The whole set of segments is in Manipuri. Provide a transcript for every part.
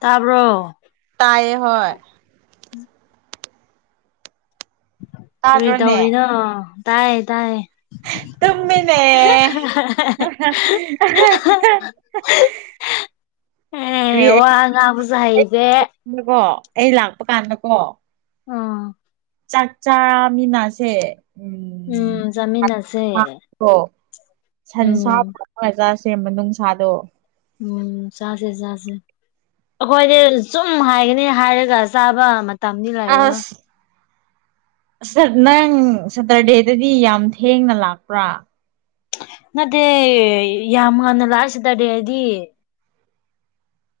ꯇꯥꯕ꯭ꯔꯣ ꯇꯥꯏꯌꯦ ꯍꫭꯏ ꯀꯨꯔꯤ ꯇꯥꯗ꯭ꯔꯣꯅꯦ ꯇꯧꯔꯤꯅꯣ ꯇꯥꯏꯌꯦ ꯇꯥꯏꯌꯦ ꯇꯨꯝ ꯃꯤꯅꯦ ꯑꯦ ꯋꯥꯉꯥꯡꯕꯁꯨ ꯍꯩꯇ‌ꯦ ꯀꯣ ꯑꯩ ꯂꯥꯛꯄ ꯀꯥꯟꯗꯀꯣ ꯑ [unintelligible] ꯆꯥꯛ ꯆꯥꯃꯤꯟꯅꯁꯦ ꯎꯝ ꯁꯟꯁꯥ ꯎꯝ ꯃꯖꯥ ꯁꯦꯝꯕ ꯃꯅꯨꯡꯁꯥꯗꯣ ꯎꯝ ꯆꯥꯁꯦ ꯆꯥꯁꯦ ꯑꯩꯈꯣꯏꯗꯤ ꯆꯨꯝ ꯍꯥꯏꯒꯅꯤ ꯍꯥꯏꯔꯒ ꯆꯥꯕ ꯃꯇꯝꯗꯤ ꯂꯩꯔꯔꯣꯏ ꯑꯁ ꯅꯪ ꯁꯇꯔꯗꯦꯗꯗꯤ ꯌꯥꯝ ꯊꯦꯡꯅ ꯂꯥꯛꯄ꯭ꯔꯥ ꯅꯠꯇꯦ ꯌꯥꯝ ꯉꯥꯟꯅ ꯂꯥꯛꯑꯁꯤꯇꯍꯥꯏꯗꯤ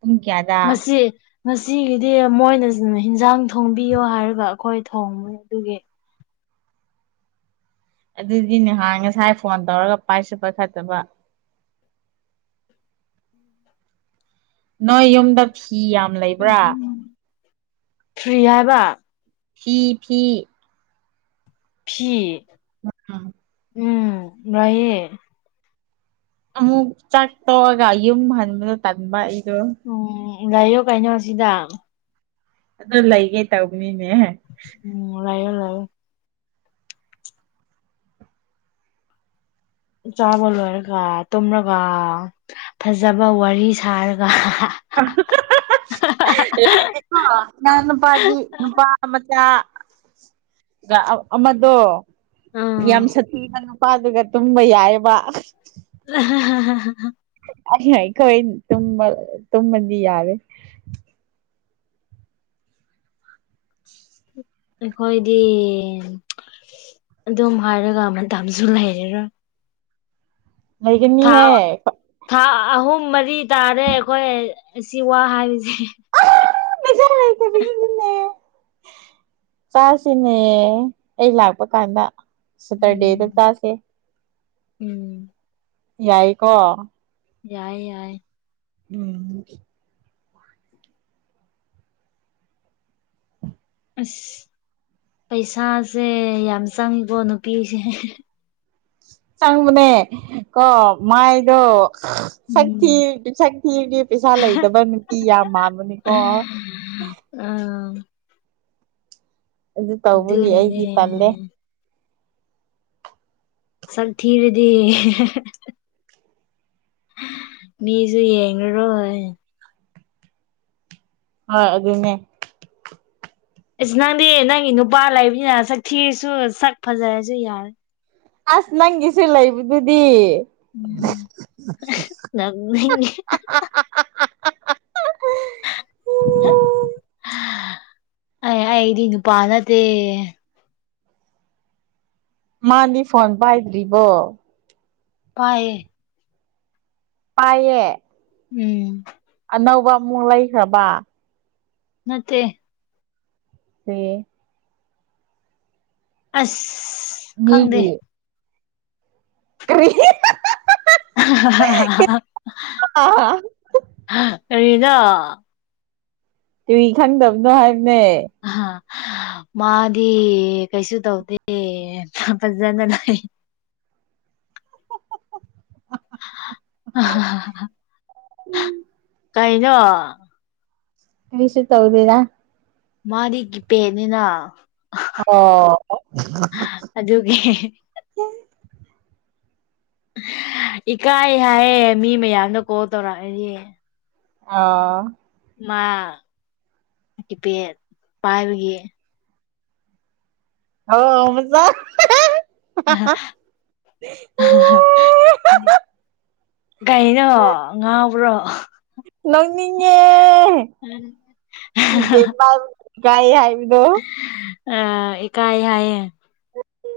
ꯄꯨꯡ ꯀꯌꯥꯗ ꯉꯁꯤ ꯉꯁꯤꯒꯤꯗꯤ ꯃꯣꯏꯅ ꯌꯦꯟꯖꯥꯡ ꯊꯣꯡꯕꯤꯌꯣ ꯍꯥꯏꯔꯒ ꯑꯩꯈꯣꯏ ꯊꯣꯡꯉ ꯑꯗꯨꯒꯤ ꯑꯗꯨꯗꯤ ꯅꯍꯥꯟ ꯉꯁꯥꯏ ꯐꯣꯟ ꯇꯧꯔꯒ ꯄꯥꯏꯁꯨ ꯄꯥꯏ ꯈꯠꯇꯕ ꯅꯣꯏ ꯌꯨꯝꯗ ꯐꯤ ꯌꯥꯝ ꯎ ꯂꯩꯕ꯭ꯔꯥ ꯐ꯭ꯔꯤ ꯍꯥꯏꯕ ꯐꯤ ꯐꯤ ꯐꯤ ꯎꯝ ꯎꯝ ꯔꯩꯌꯦ ꯑꯃꯨꯛ ꯆꯥꯛ ꯇꯣꯛꯑꯒ ꯌꯨꯝ ꯍꯟꯕꯗꯣ ꯇꯟꯕ ꯑꯩꯗꯣ ꯎꯝ ꯂꯥꯏꯌꯣ ꯀꯩꯅꯣ ꯁꯤꯗ ꯑꯗꯨꯣ ꯂꯩꯒꯦ ꯇꯧꯕꯅꯤꯅꯦ ꯎꯝ ꯂꯩꯑꫭ ꯂꯩꯑꯣ ꯆꯥꯕ ꯂꯣꯏꯔꯒ ꯇꯨꯝꯂꯒ ꯐꯖꯕ ꯋꯥꯔꯤ ꯁꯥꯔꯒ ꯑ ꯅꯥꯟ ꯅꯨꯄꯥꯗꯤ ꯅꯨꯄꯥ ꯃꯆꯥ ꯒꯥ ꯑꯃꯗꯣ ꯌꯥꯝ ꯁꯊꯤꯕ ꯅꯨꯄꯥꯗꯒ ꯇꯨꯝꯕ ꯌꯥꯏꯌꯦꯕ [unintelligible] [unintelligible] ꯑꯩꯈꯣꯏ ꯇꯨꯝꯕ ꯇꯨꯝꯃꯗꯤ ꯌꯥꯔꯦ [inaudible] ꯑꯩꯈꯣꯏꯗꯤ ꯑꯗꯨꯝ ꯍꯥꯏꯔꯒ ꯃꯇꯝꯁꯨ ꯂꯩꯔꯔꯣꯏ ꯊꯥ ꯂꯩꯒꯅꯤꯍꯦ ꯊꯥ ꯑꯍꯨꯝ ꯃꯔꯤ ꯇꯥꯔꯦ ꯑꯩꯈꯣꯏ ꯑꯁꯤ ꯋꯥ ꯍꯥꯏꯕꯁꯦ꯫ [unintelligible] ꯆꯥꯁꯤꯅꯦ ꯑꯩ ꯂꯥꯛꯄ ꯀꯥꯟꯗ ꯁꯇꯔꯗꯦꯗ ꯎꯝ ꯆꯥꯁꯦ ꯎꯝ ꯌꯥꯏꯀꯣ꯫ ꯌꯥꯏ ꯌꯥꯏ ꯎꯝ ꯑꯁ ꯄꯩꯁꯥꯁꯦ ꯌꯥꯝ ꯆꯪꯉꯤꯀꯣ ꯅꯨꯄꯤꯁꯦ ꯆꯪꯕꯅꯦ ꯀꯣ ꯃꯥꯏꯗꯣ ꯎꯝ ꯁꯊꯤꯔꯗꯤ ꯁꯛ ꯊꯤꯔꯗꯤ ꯄꯩꯁꯥ ꯂꯩꯗꯕ ꯅꯨꯄꯤ ꯌꯥꯝ ꯃꯥꯟꯕꯅꯤꯀꯣ ꯑꯥ ꯑꯗꯨ ꯇꯧꯕꯒꯤ ꯑꯩꯗꯤ ꯑꯗꯨꯅꯅꯦ ꯄꯜꯂꯦ ꯁꯛ ꯊꯤꯔꯗꯤ ꯃꯤꯁꯨ ꯌꯦꯡꯉꯔꯣꯏ ꯍꯣꯏ ꯑꯗꯨꯅꯦ ꯑꯁ ꯅꯪꯗꯤ ꯅꯪꯒꯤ ꯅꯨꯄꯥ ꯂꯩꯕꯅꯤꯅ ꯁꯛꯊꯤꯔꯁꯨ ꯁꯛ ꯐꯖꯔꯁꯨ ꯌꯥꯔꯦ ꯑꯁ ꯅꯪꯒꯤꯁꯨ ꯂꯩꯕꯗꯨꯗꯤ ꯎꯝ [unintelligible] ꯑꯩ ꯑꯩꯗꯤ ꯅꯨꯄꯥ ꯅꯠꯇꯦ ꯃꯥꯗꯤ ꯐꯣꯟ ꯄꯥꯏꯗ꯭ꯔꯤꯕꯣ ꯄꯥꯏꯌꯦ ꯄꯥꯏꯌꯦ ꯎꯝ ꯑꯅꯧꯕ ꯃꯨꯛ ꯂꯩꯈ꯭ꯔꯕ ꯅꯠꯇꯦ [unintelligible] ꯑꯁ ꯈꯪꯗꯦ ꯃꯤꯒꯤ ꯀꯔꯤ [unintelligible] [unintelligible] ꯀꯔꯤꯅꯣ ꯀꯔꯤ ꯈꯪꯗꯕꯅꯣ ꯍꯥꯏꯕꯅꯦ ꯑ ꯃꯥꯗꯤ ꯀꯩꯁꯨ ꯇꯧꯗꯦ ꯐꯖꯅ ꯂꯩ [unintelligible] ꯀꯩꯅꯣ ꯀꯩꯁꯨꯇꯧꯗꯦꯗ ꯃꯥꯗꯤ ꯒꯤꯄꯦꯗꯅꯤꯅ ꯑꯣ ꯑꯗꯨꯒꯤ ꯏꯀꯥꯏ ꯍꯥꯏꯌꯦ ꯃꯤ ꯃꯌꯥꯝꯅ ꯀꯣꯜ ꯇꯧꯔꯛꯑꯗꯤ ꯑꯣ ꯃꯥ ꯀꯤꯄꯦꯠ ꯄꯥꯏꯕꯒꯤ ꯑꯣ ꯃꯆꯥ [unintelligible] [unintelligible] ꯀꯩꯅꯣ ꯉꯥꯎꯕ꯭ꯔꯣ ꯅꯣꯛꯅꯤꯡꯉꯦ ꯀꯤꯄꯦꯗ ꯄꯥꯏꯕꯒꯤ ꯏꯀꯥꯏꯌꯦ ꯍꯥꯏꯕꯗꯣ ꯑꯀꯥꯏ ꯍꯥꯏ ꯎ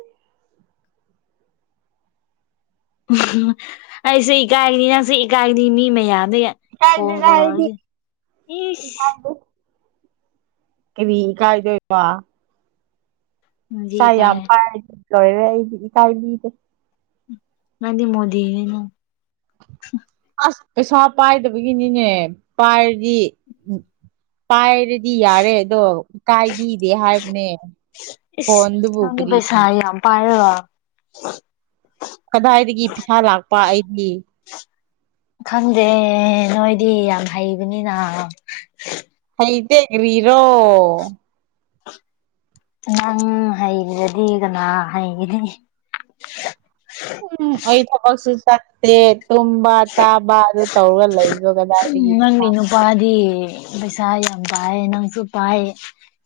ꯑꯩꯁꯦ ꯏꯀꯥꯏꯒꯅꯤ ꯅꯪꯁꯦ ꯏꯀꯥꯏꯒꯅꯤ ꯃꯤ ꯃꯌꯥꯝꯗꯒꯤ ꯏꯀꯥꯏꯗꯦꯗ ꯑꯩꯗꯤ ꯀꯣꯗꯔꯗꯤ ꯀꯥꯏꯗ ꯋꯥ ꯅꯪꯗꯤ ꯏꯁꯥ ꯌꯥꯝ ꯏꯀꯥꯏ ꯄꯥꯏ ꯂꯣꯏꯔꯔꯦ ꯑꯩꯗꯤ ꯏꯀꯥꯏꯕꯤꯗꯦ ꯅꯅꯤꯗꯤ ꯃꯣꯗꯤꯅ ꯑꯁ ꯄꯩꯁꯥ ꯄꯥꯏꯗꯕꯒꯤꯅꯤꯅꯦ ꯄꯥꯏꯔꯗꯤ ꯄꯥꯏꯔꯤ ꯗꯤ ꯌꯥꯔꯦ ꯑꯗꯣ ꯀꯥꯏꯕꯤꯗꯦ ꯍꯥꯏꯕꯅꯦ ꯏꯁ ꯐꯣꯟꯗꯨꯕꯨ ꯅꯪꯗꯤ ꯀꯔꯤ ꯄꯩꯁꯥ ꯌꯥꯝ ꯄꯥꯒ ꯍ ꯀꯗꯥꯏꯗꯒꯤ ꯄꯩꯁꯥ ꯂꯥꯛꯄ ꯑꯩꯗꯤ ꯈꯪꯗꯦ ꯅꯣꯏꯗꯤ ꯌꯥꯝ ꯍꯩꯕꯅꯤꯅ ꯍꯩꯗꯦꯒꯔꯤꯔꯣ ꯅꯪ ꯍꯩꯔꯗꯤ ꯀꯅꯥ ꯍꯩꯒꯗꯤ ꯎꯝ ꯑꯩ ꯊꯀꯁꯨ ꯆꯦ ꯇ ꯆꯥꯕ ꯑꯗꯨ ꯇꯧꯔꯒ ꯂꯩꯗꯣ ꯀꯗꯥꯏꯗꯒꯤ ꯋꯥꯗꯤ ꯄꯩꯁꯥ ꯌꯥꯝ ꯄꯥꯏ ꯅꯪꯁꯨ ꯄꯥꯏ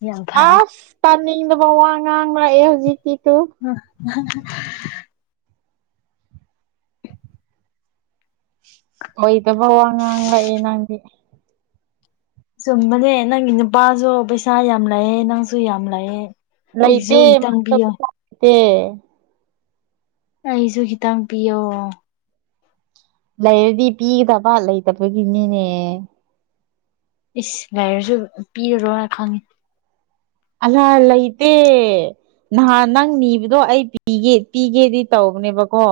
ꯌꯥꯝ ꯐꯩ ꯑꯁ ꯇꯥꯅꯤꯡꯗꯕ ꯋꯥ ꯉꯥꯡ ꯂꯛꯑꯦ ꯍꯧꯖꯤꯛꯀꯤꯗꯨꯨ ꯎ [unintelligible] ꯑꯣꯏꯗꯕ ꯋꯥ ꯉꯥꯡ ꯂꯥꯛꯑꯦ ꯅꯪꯗꯤ ꯆꯨꯝꯕꯅꯦ ꯅꯪꯒꯤ ꯅꯨꯄꯥꯁꯨ ꯄꯩꯁꯥ ꯌꯥꯝ ꯂꯥꯛꯑꯦ ꯅꯪꯁꯨ ꯌꯥꯝ ꯂꯥꯛꯑꯦ ꯃꯇꯦ ꯃꯦ ꯑꯩꯁꯨ ꯈꯤꯇꯪ ꯄꯤꯌꯣ ꯂꯩꯔꯗꯤ ꯄꯤꯒꯗꯕ ꯂꯩꯇꯕꯒꯤꯅꯤꯅꯦ ꯏꯁ ꯂꯥꯏꯔꯁꯨ ꯄꯤꯔꯔꯣꯏꯅ ꯈꯪꯉꯤ ꯑꯜꯥꯍꯤꯠꯇ ꯅꯍꯥꯟ ꯅꯪ ꯅꯤꯕꯗꯣ ꯑꯩ ꯄꯤꯒꯦ ꯄꯤꯒꯦꯗꯤ ꯇꯧꯕꯅꯦꯕꯀꯣ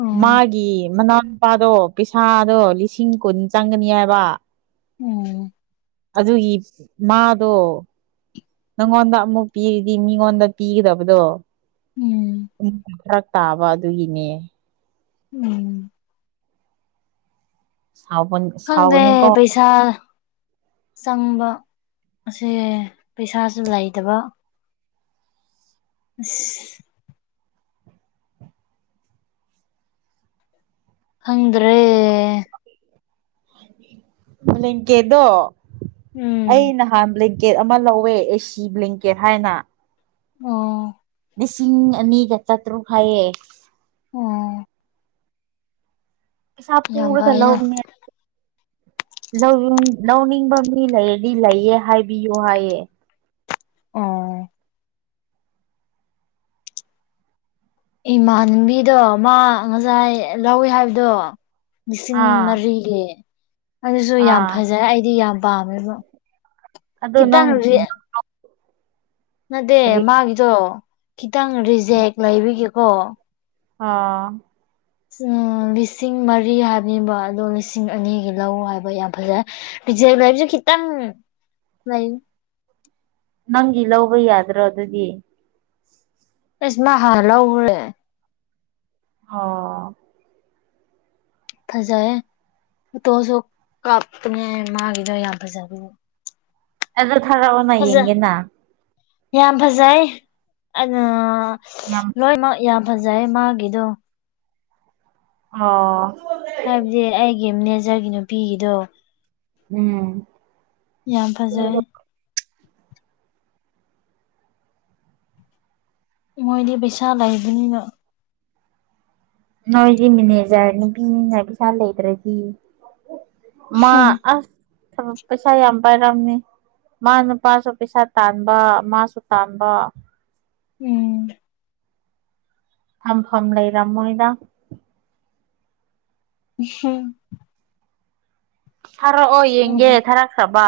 ꯎꯝ ꯃꯥꯒꯤ ꯃꯅꯥꯎꯅꯨꯄꯥꯗꯣ ꯄꯩꯁꯥꯗꯣ ꯂꯤꯁꯤꯡ ꯀꯨꯟ ꯆꯪꯒꯅꯤ ꯍꯥꯏꯕ ꯎꯝ ꯑꯗꯨꯒꯤ ꯃꯥꯗꯣ ꯅꯪꯉꯣꯟꯗ ꯑꯃꯨꯛ ꯄꯤꯔꯤꯗꯤ ꯃꯤꯉꯣꯟꯗ ꯄꯤꯒꯗꯕꯗꯣ ꯎꯝ ꯈꯔ ꯇꯥꯕ ꯑꯗꯨꯒꯤꯅꯦ ꯎꯝ ꯁꯕꯟ ꯈꯪꯗꯦ ꯄꯩꯁꯥ ꯄꯩꯁꯥ ꯆꯪꯕ ꯑꯦ ꯄꯩꯁꯥꯁꯨ ꯂꯩꯇꯕ ꯎ ꯍꯗ꯭ꯔꯦ ꯑ ꯀꯦꯗꯣ ꯎꯝ ꯑꯩ ꯅꯍꯥꯟ ꯕ꯭ꯂꯦꯡꯀꯦꯠ ꯑꯃ ꯂꯧꯋꯦ ꯑꯦꯁꯤ ꯕ꯭ꯂꯦꯡꯀꯦꯠ ꯍꯥꯏꯅ ꯑꯣ ꯂꯤꯁꯤꯡ ꯑꯅꯤꯒ ꯆꯥꯇ꯭ꯔꯨꯛ ꯍꯥꯏꯥꯏꯑꯦ ꯑꯣ ꯁꯞ ꯌꯥꯝ ꯄꯔꯒ ꯐꯩꯅ ꯂꯣꯅꯦ ꯂꯧ ꯂꯧꯅꯤꯡꯕ ꯃꯤ ꯂꯩꯔꯗꯤ ꯂꯩꯌꯦ ꯍꯥꯏꯕꯤꯌꯨ ꯍꯥꯏꯌꯦꯦ ꯑꯣ ꯏꯃꯥꯟꯅꯕꯤꯗꯣ ꯃꯥ ꯉꯁꯥꯏ ꯂꯧꯋꯦ ꯍꯥꯏꯕꯗꯣ ꯂꯤꯁꯤꯡ ꯑꯥ ꯃꯔꯤꯒꯤ ꯑꯗꯨꯁꯨ ꯌꯥꯝ ꯑꯥ ꯐꯖꯩ ꯑꯩꯗꯤ ꯌꯥꯝ ꯄꯥꯝꯃꯦꯕ ꯑꯗꯣ ꯈꯤꯇꯪ ꯅꯪ ꯅꯠꯇꯦ ꯀꯔꯤ ꯃꯥꯒꯤꯗꯣ ꯈꯤꯇꯪ ꯔꯤꯖꯦꯛ ꯂꯩꯕꯤꯒꯦꯀꯣ ꯑꯥ ꯎꯝ ꯂꯤꯁꯤꯡ ꯃꯔꯤ ꯍꯥꯏꯕꯅꯤꯕ ꯑꯗꯣ ꯂꯤꯁꯤꯡ ꯑꯅꯤꯒꯤ ꯂꯧ ꯍꯥꯏꯕ ꯌꯥꯝ ꯐꯖꯩ ꯄꯤꯖꯦ ꯂꯩꯕꯤꯁꯨ ꯈꯤꯇꯪ ꯂꯩ ꯅꯪꯒꯤ ꯂꯧꯕ ꯌꯥꯗ꯭ꯔꯣ ꯑꯗꯨꯗꯤ ꯏꯁ ꯃꯥ ꯍꯥꯟꯅ ꯂꯧꯒ꯭ꯔꯦ ꯑꯣ ꯐꯖꯩꯌꯦ ꯎꯇꯣꯁꯨ ꯀꯥꯞꯇꯅꯦ ꯃꯥꯒꯤꯗꯣ ꯌꯥꯝ ꯐꯖꯕꯒꯤ ꯑꯗꯣ ꯊꯔꯛꯑꯣꯅ ꯌꯦꯡꯒꯦꯅ ꯌꯥꯝ ꯐꯖꯩ ꯌꯥꯝ ꯂꯣꯏꯃꯛ ꯌꯥꯝ ꯐꯖꯩ ꯃꯥꯒꯤꯗꯣ ꯑꯣ ꯍꯥꯏꯕꯗꯤ ꯑꯩꯒꯤ ꯃꯦꯅꯦꯖꯔꯒꯤ ꯅꯨꯄꯤꯒꯤꯗꯣ ꯎꯝ ꯌꯥꯝ ꯐꯖꯩ ꯃꯣꯏꯗꯤ ꯄꯩꯁꯥ ꯂꯩꯕꯅꯤꯅ ꯅꯣꯏꯗꯤ ꯃꯤꯦꯅꯦꯖꯔ ꯅꯨꯄꯤꯅ ꯄꯩꯁꯥ ꯂꯩꯇ꯭ꯔꯗꯤ ꯃꯥ ꯑꯁ ꯊꯕꯛ ꯄꯩꯁꯥ ꯌꯥꯝ ꯄꯥꯏꯔꯝꯅꯦ ꯃꯥ ꯅꯨꯄꯥꯁꯨ ꯄꯩꯁꯥ ꯇꯥꯟꯕ ꯃꯥꯁꯨ ꯇꯥꯟꯕ ꯎꯝ ꯊꯝ ꯐꯝ ꯂꯩꯔꯝ ꯃꯣꯏꯗ ꯍꯝ ꯊꯥꯔꯛꯑꯣ ꯎꯝ ꯌꯦꯡꯒꯦ ꯊꯥꯔꯈ꯭ꯔꯕ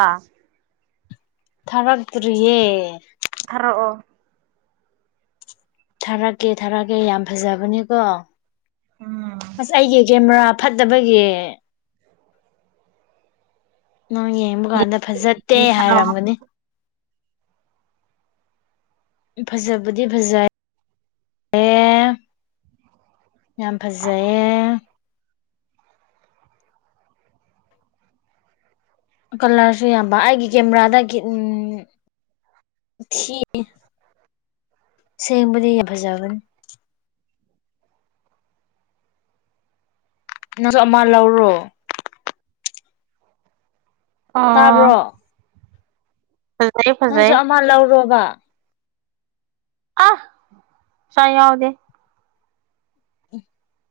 ꯊꯔꯛꯇꯔꯤꯌꯦ ꯊꯔꯛꯑꯣ ꯊꯥꯔꯛꯀꯦ ꯊꯥꯔꯛꯀꯦ ꯌꯥꯝ ꯐꯖꯕꯅꯤꯀꯣ ꯎꯝ ꯑꯁ ꯑꯩꯒꯤ ꯀꯦꯃꯦꯔꯥ ꯐꯠꯇꯕꯒꯤ ꯅꯪ ꯌꯦꯡꯕ ꯀꯥꯟꯗ ꯐꯖꯠꯇꯦ ꯊꯥꯔꯛꯑꯣ ꯍꯥꯏꯔꯝꯒꯅꯤ ꯐꯖꯕꯨꯗꯤ ꯐꯖꯩ ꯑꯦ ꯌꯥꯝ ꯐꯖꯩꯌꯦ ꯀꯂꯔꯁꯨ ꯌꯥꯝꯕ ꯑꯩꯒꯤ ꯀꯦꯃꯦꯔꯥꯗ ꯎꯝ ꯊꯤ ꯁꯦꯡꯕꯗꯤ ꯌꯥ ꯐꯖꯕꯅꯤ ꯅꯪꯁꯨ ꯑꯃ ꯂꯧꯔꯣ ꯑꯥ ꯇꯥꯕ꯭ꯔꯣ ꯐꯖꯩ ꯐꯖꯩ ꯃꯥ ꯂꯧꯔꯣꯕ ꯑ ꯆ ꯌꯥꯎꯗꯦ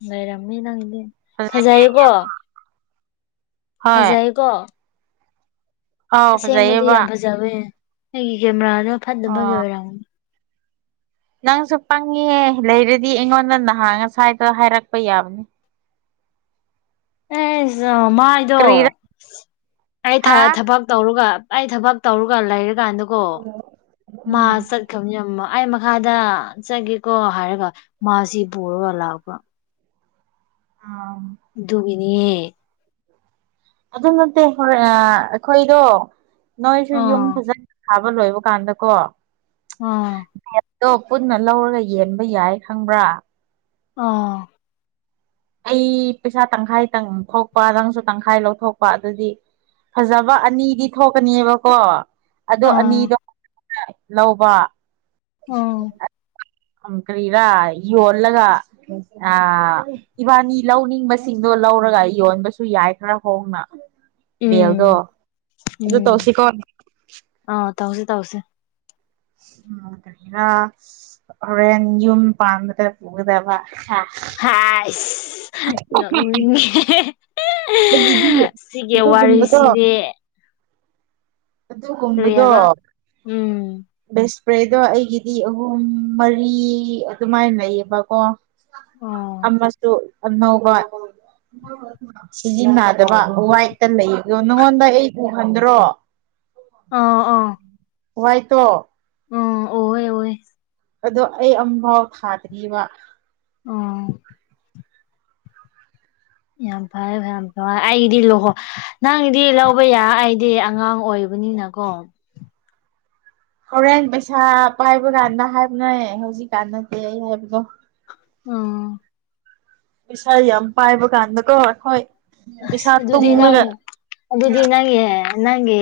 ꯂꯩꯔꯝꯃꯤ ꯅꯪꯒꯤꯗꯤ [unintelligible] ꯍꯣꯏ ꯐꯖꯩꯀꯣ ꯑꯥꯎ ꯑꯁꯦꯡꯕꯗꯤ ꯐꯖꯩꯌꯦꯕ ꯌꯥꯝ ꯐꯖꯕꯦ ꯅꯒꯤ ꯀꯦꯃꯦꯔꯥꯗꯣ ꯐꯠꯇꯅꯕꯒꯤ ꯑꯣ ꯑꯣꯏꯔꯝꯅꯦ ꯅꯪꯁꯨ ꯄꯪꯉꯦ ꯂꯩꯔꯗꯤ ꯑꯩꯉꯣꯟꯗ ꯅꯍꯥ ꯑꯁ꯭ꯋꯥꯏꯗ ꯍꯥꯏꯔꯛꯄ ꯌꯥꯕꯅꯦ ꯑꯦ ꯃꯥꯏꯗꯣ ꯀꯔꯤꯔ ꯑꯩ ꯍꯥ ꯊꯕꯛ ꯇꯧꯔꯒ ꯑꯩ ꯊꯕꯛ ꯇꯧꯔꯒ ꯂꯩꯔꯀꯥꯟꯗꯀꯣ ꯃꯥ ꯎꯝ ꯆꯠꯈꯤꯕꯅꯤ ꯌꯥꯝ ꯑꯩ ꯃꯈꯥꯗ ꯆꯠꯒꯦꯀꯣ ꯍꯥꯏꯔꯒ ꯃꯥꯁꯤ ꯄꯨꯔꯒ ꯂꯥꯛꯄ ꯑꯥ ꯗꯨꯒꯤꯅꯤꯌꯦ ꯑꯗꯨ ꯅꯠꯇꯦ ꯍꯣꯔꯦꯟ ꯑꯩꯈꯣꯏꯗꯣ ꯅꯣꯏꯁꯨ ꯌꯨꯝ ꯑꯥ ꯐꯖꯅꯕ ꯑꯃ ꯂꯣꯏꯕ ꯀꯥꯟꯗꯀꯣ ꯑꯣ ꯦꯠꯇꯣ ꯄꯨꯟꯅ ꯂꯧꯔꯒ ꯌꯦꯟꯕ ꯌꯥꯏ ꯈꯪꯕ꯭ꯔꯥ ꯑꯥ ꯑꯩ ꯄꯩꯁꯥ ꯇꯪꯈꯥꯏ ꯇꯪ ꯊꯣꯛꯣꯛꯄ ꯅꯪꯁꯨ ꯇꯪꯈꯥꯏ ꯂꯧꯊꯣꯛꯄ ꯑꯗꯨꯗꯤ ꯐꯖꯕ ꯑꯅꯤꯗꯤ ꯊꯣꯛꯀꯅꯦꯕꯀꯣ ꯑꯥ ꯑꯗꯣ ꯑꯥ ꯑꯅꯤꯗꯣ ꯂꯧꯕ ꯑꯃ ꯀꯔꯤꯔꯥ ꯌꯣꯜꯂꯒ ꯑ ꯏꯕꯥꯅꯤ ꯂꯧꯅꯤꯡꯕꯁꯤꯡꯗꯣ ꯂꯧꯔꯒ ꯌꯣꯟꯕꯁꯨ ꯌꯥꯏ ꯈꯔ ꯍꯣꯡꯅ ꯕꯦꯜꯗꯣ ꯎꯝ ꯑꯗꯨ ꯎꯝ ꯇꯧꯁꯤꯀꯣ ꯑ ꯇꯥꯎꯁꯤꯦ ꯇꯥꯎꯁꯤꯦ ꯎꯝ ꯩꯔꯥ ꯍꯣꯔꯦꯟ ꯌꯨꯝ ꯄꯥꯟꯕꯗ ꯄꯨꯒꯗꯕ ꯍ ꯅꯣꯛꯅꯤꯡꯉꯦ ꯑꯩꯒꯤꯗꯤ ꯁꯤꯒꯤ ꯑꯗꯨꯒꯨꯝꯕꯗꯣ ꯋꯥꯔꯤꯁꯤꯗꯤ ꯀꯔꯤ ꯑꯗꯨꯒꯨꯝꯕꯗꯣ ꯍꯥꯏꯕ ꯎꯝ ꯕꯦ ꯏꯁꯄ꯭ꯔꯦꯗꯣ ꯑꯩꯒꯤꯗꯤ ꯑꯍꯨꯝ ꯃꯔꯤ ꯑꯗꯨꯃꯥꯏꯅ ꯂꯩꯌꯦꯕꯀꯣ ꯑꯣ ꯑꯃꯁ ꯑꯅꯧ ꯋꯥꯏ ꯁꯤꯖꯤꯟꯅꯗꯕ ꯋꯥꯏꯠꯇ ꯂꯩꯣ ꯅꯪꯉꯣꯟꯗ ꯑꯩ ꯊꯣꯡꯍꯟꯗ꯭ꯔꯣ ꯑꯥ ꯑꯥ ꯍꯥꯏꯇꯣ ꯎꯝ ꯑꯣꯍꯦ ꯑꯣꯍꯦ ꯑꯗꯣ ꯑꯩ ꯑꯃꯝꯐꯥꯎ ꯊꯥꯗ꯭ꯔꯤꯔꯤꯕ ꯑꯣ ꯌꯥꯝ ꯐꯔꯦ ꯐꯔ ꯌꯥꯝ ꯐꯔꯦ ꯑꯩꯗꯤ ꯂꯨꯍꯣ ꯅꯪꯗꯤ ꯂꯧꯕ ꯌꯥ ꯑꯩꯗꯤ ꯑꯉꯥꯡ ꯑꯣꯏꯕꯅꯤꯅꯀꯣ ꯍꯣꯔꯦꯟ ꯄꯩꯁꯥ ꯄꯥꯏꯕ ꯀꯥꯟꯗ ꯍꯥꯏꯕꯅ ꯍꯧꯖꯤꯛꯀꯥꯟꯗꯗꯤꯦ ꯑꯩ ꯍꯥꯏꯕꯗꯣ ꯑꯣ ꯄꯩꯁꯥ ꯌꯥꯝ ꯄꯥꯏꯕ ꯀꯥꯟꯗꯀꯣ ꯍꯈꯣꯏ ꯑ ꯑꯗꯨꯗꯤ ꯅ ꯑꯗꯨ ꯑꯗꯨꯗꯤ ꯅꯒꯤꯦ ꯅꯪꯒꯤ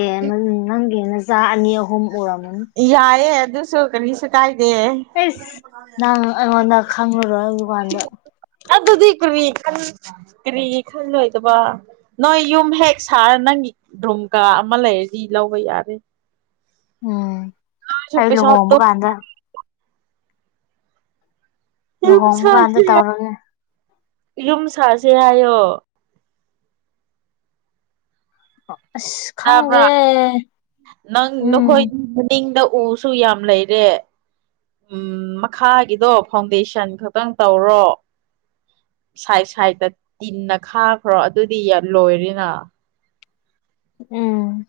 ꯅꯪꯒꯤ ꯃꯆꯥ ꯑꯅꯤ ꯑꯍꯨꯝ ꯎꯔꯝꯃꯅꯤ ꯌꯥꯏꯑꯦ ꯑꯗꯨꯁꯨ ꯀꯔꯤꯁꯨ ꯀꯥꯏꯗꯦ ꯏꯁꯁ ꯅꯪ ꯑꯩꯉꯣꯟꯗ ꯈꯪꯂꯨꯔꯣꯏ ꯗꯨꯀꯥꯟꯗ ꯑꯗꯨꯗꯤ ꯀꯔꯤ ꯀꯨꯔꯤ ꯈꯜꯂꯣꯏꯗꯕ ꯅꯣꯏ ꯌꯨꯝ ꯍꯦꯛ ꯁꯥꯔ ꯅꯪꯒꯤ ꯙ꯭ꯔꯨꯝ ꯀꯥ ꯑꯃ ꯂꯩꯔꯗꯤ ꯂꯧꯕ ꯌꯥꯔꯦ ꯎꯝ ꯅꯣꯏꯁꯨ ꯑꯩ ꯄꯩꯁꯥ ꯂꯨꯍꯣꯡꯕ ꯇꯨꯡ ꯀꯥꯟꯗ ꯌꯨꯝ ꯂꯨꯍꯣꯡꯕ ꯁꯥ ꯀꯥꯟꯗ ꯇꯧꯔꯒꯦ ꯌꯨꯝ ꯁꯥꯁꯤꯦ ꯍꯥꯏꯌꯣ ꯑꯁ ꯈꯪꯗꯦ ꯇꯥꯕ꯭ꯔꯥ ꯅꯪ ꯎꯝ ꯅꯈꯣꯏꯒꯤ ꯃꯅꯤꯡꯗ ꯎꯁꯨ ꯌꯥꯝ ꯂꯩꯔꯦ ꯎꯝ ꯃꯈꯥꯒꯤꯗꯣ ꯐꯥꯎꯟꯗꯦꯁꯟ ꯈꯛꯇꯪ ꯇꯧꯔꯣ ꯁꯥꯏꯠ ꯁꯥꯏꯗꯠꯇ ꯇꯤꯟꯅ ꯈꯥꯈ꯭ꯔꯣ ꯑꯗꯨꯗꯤ ꯂꯣꯏꯔꯅ ꯎꯝ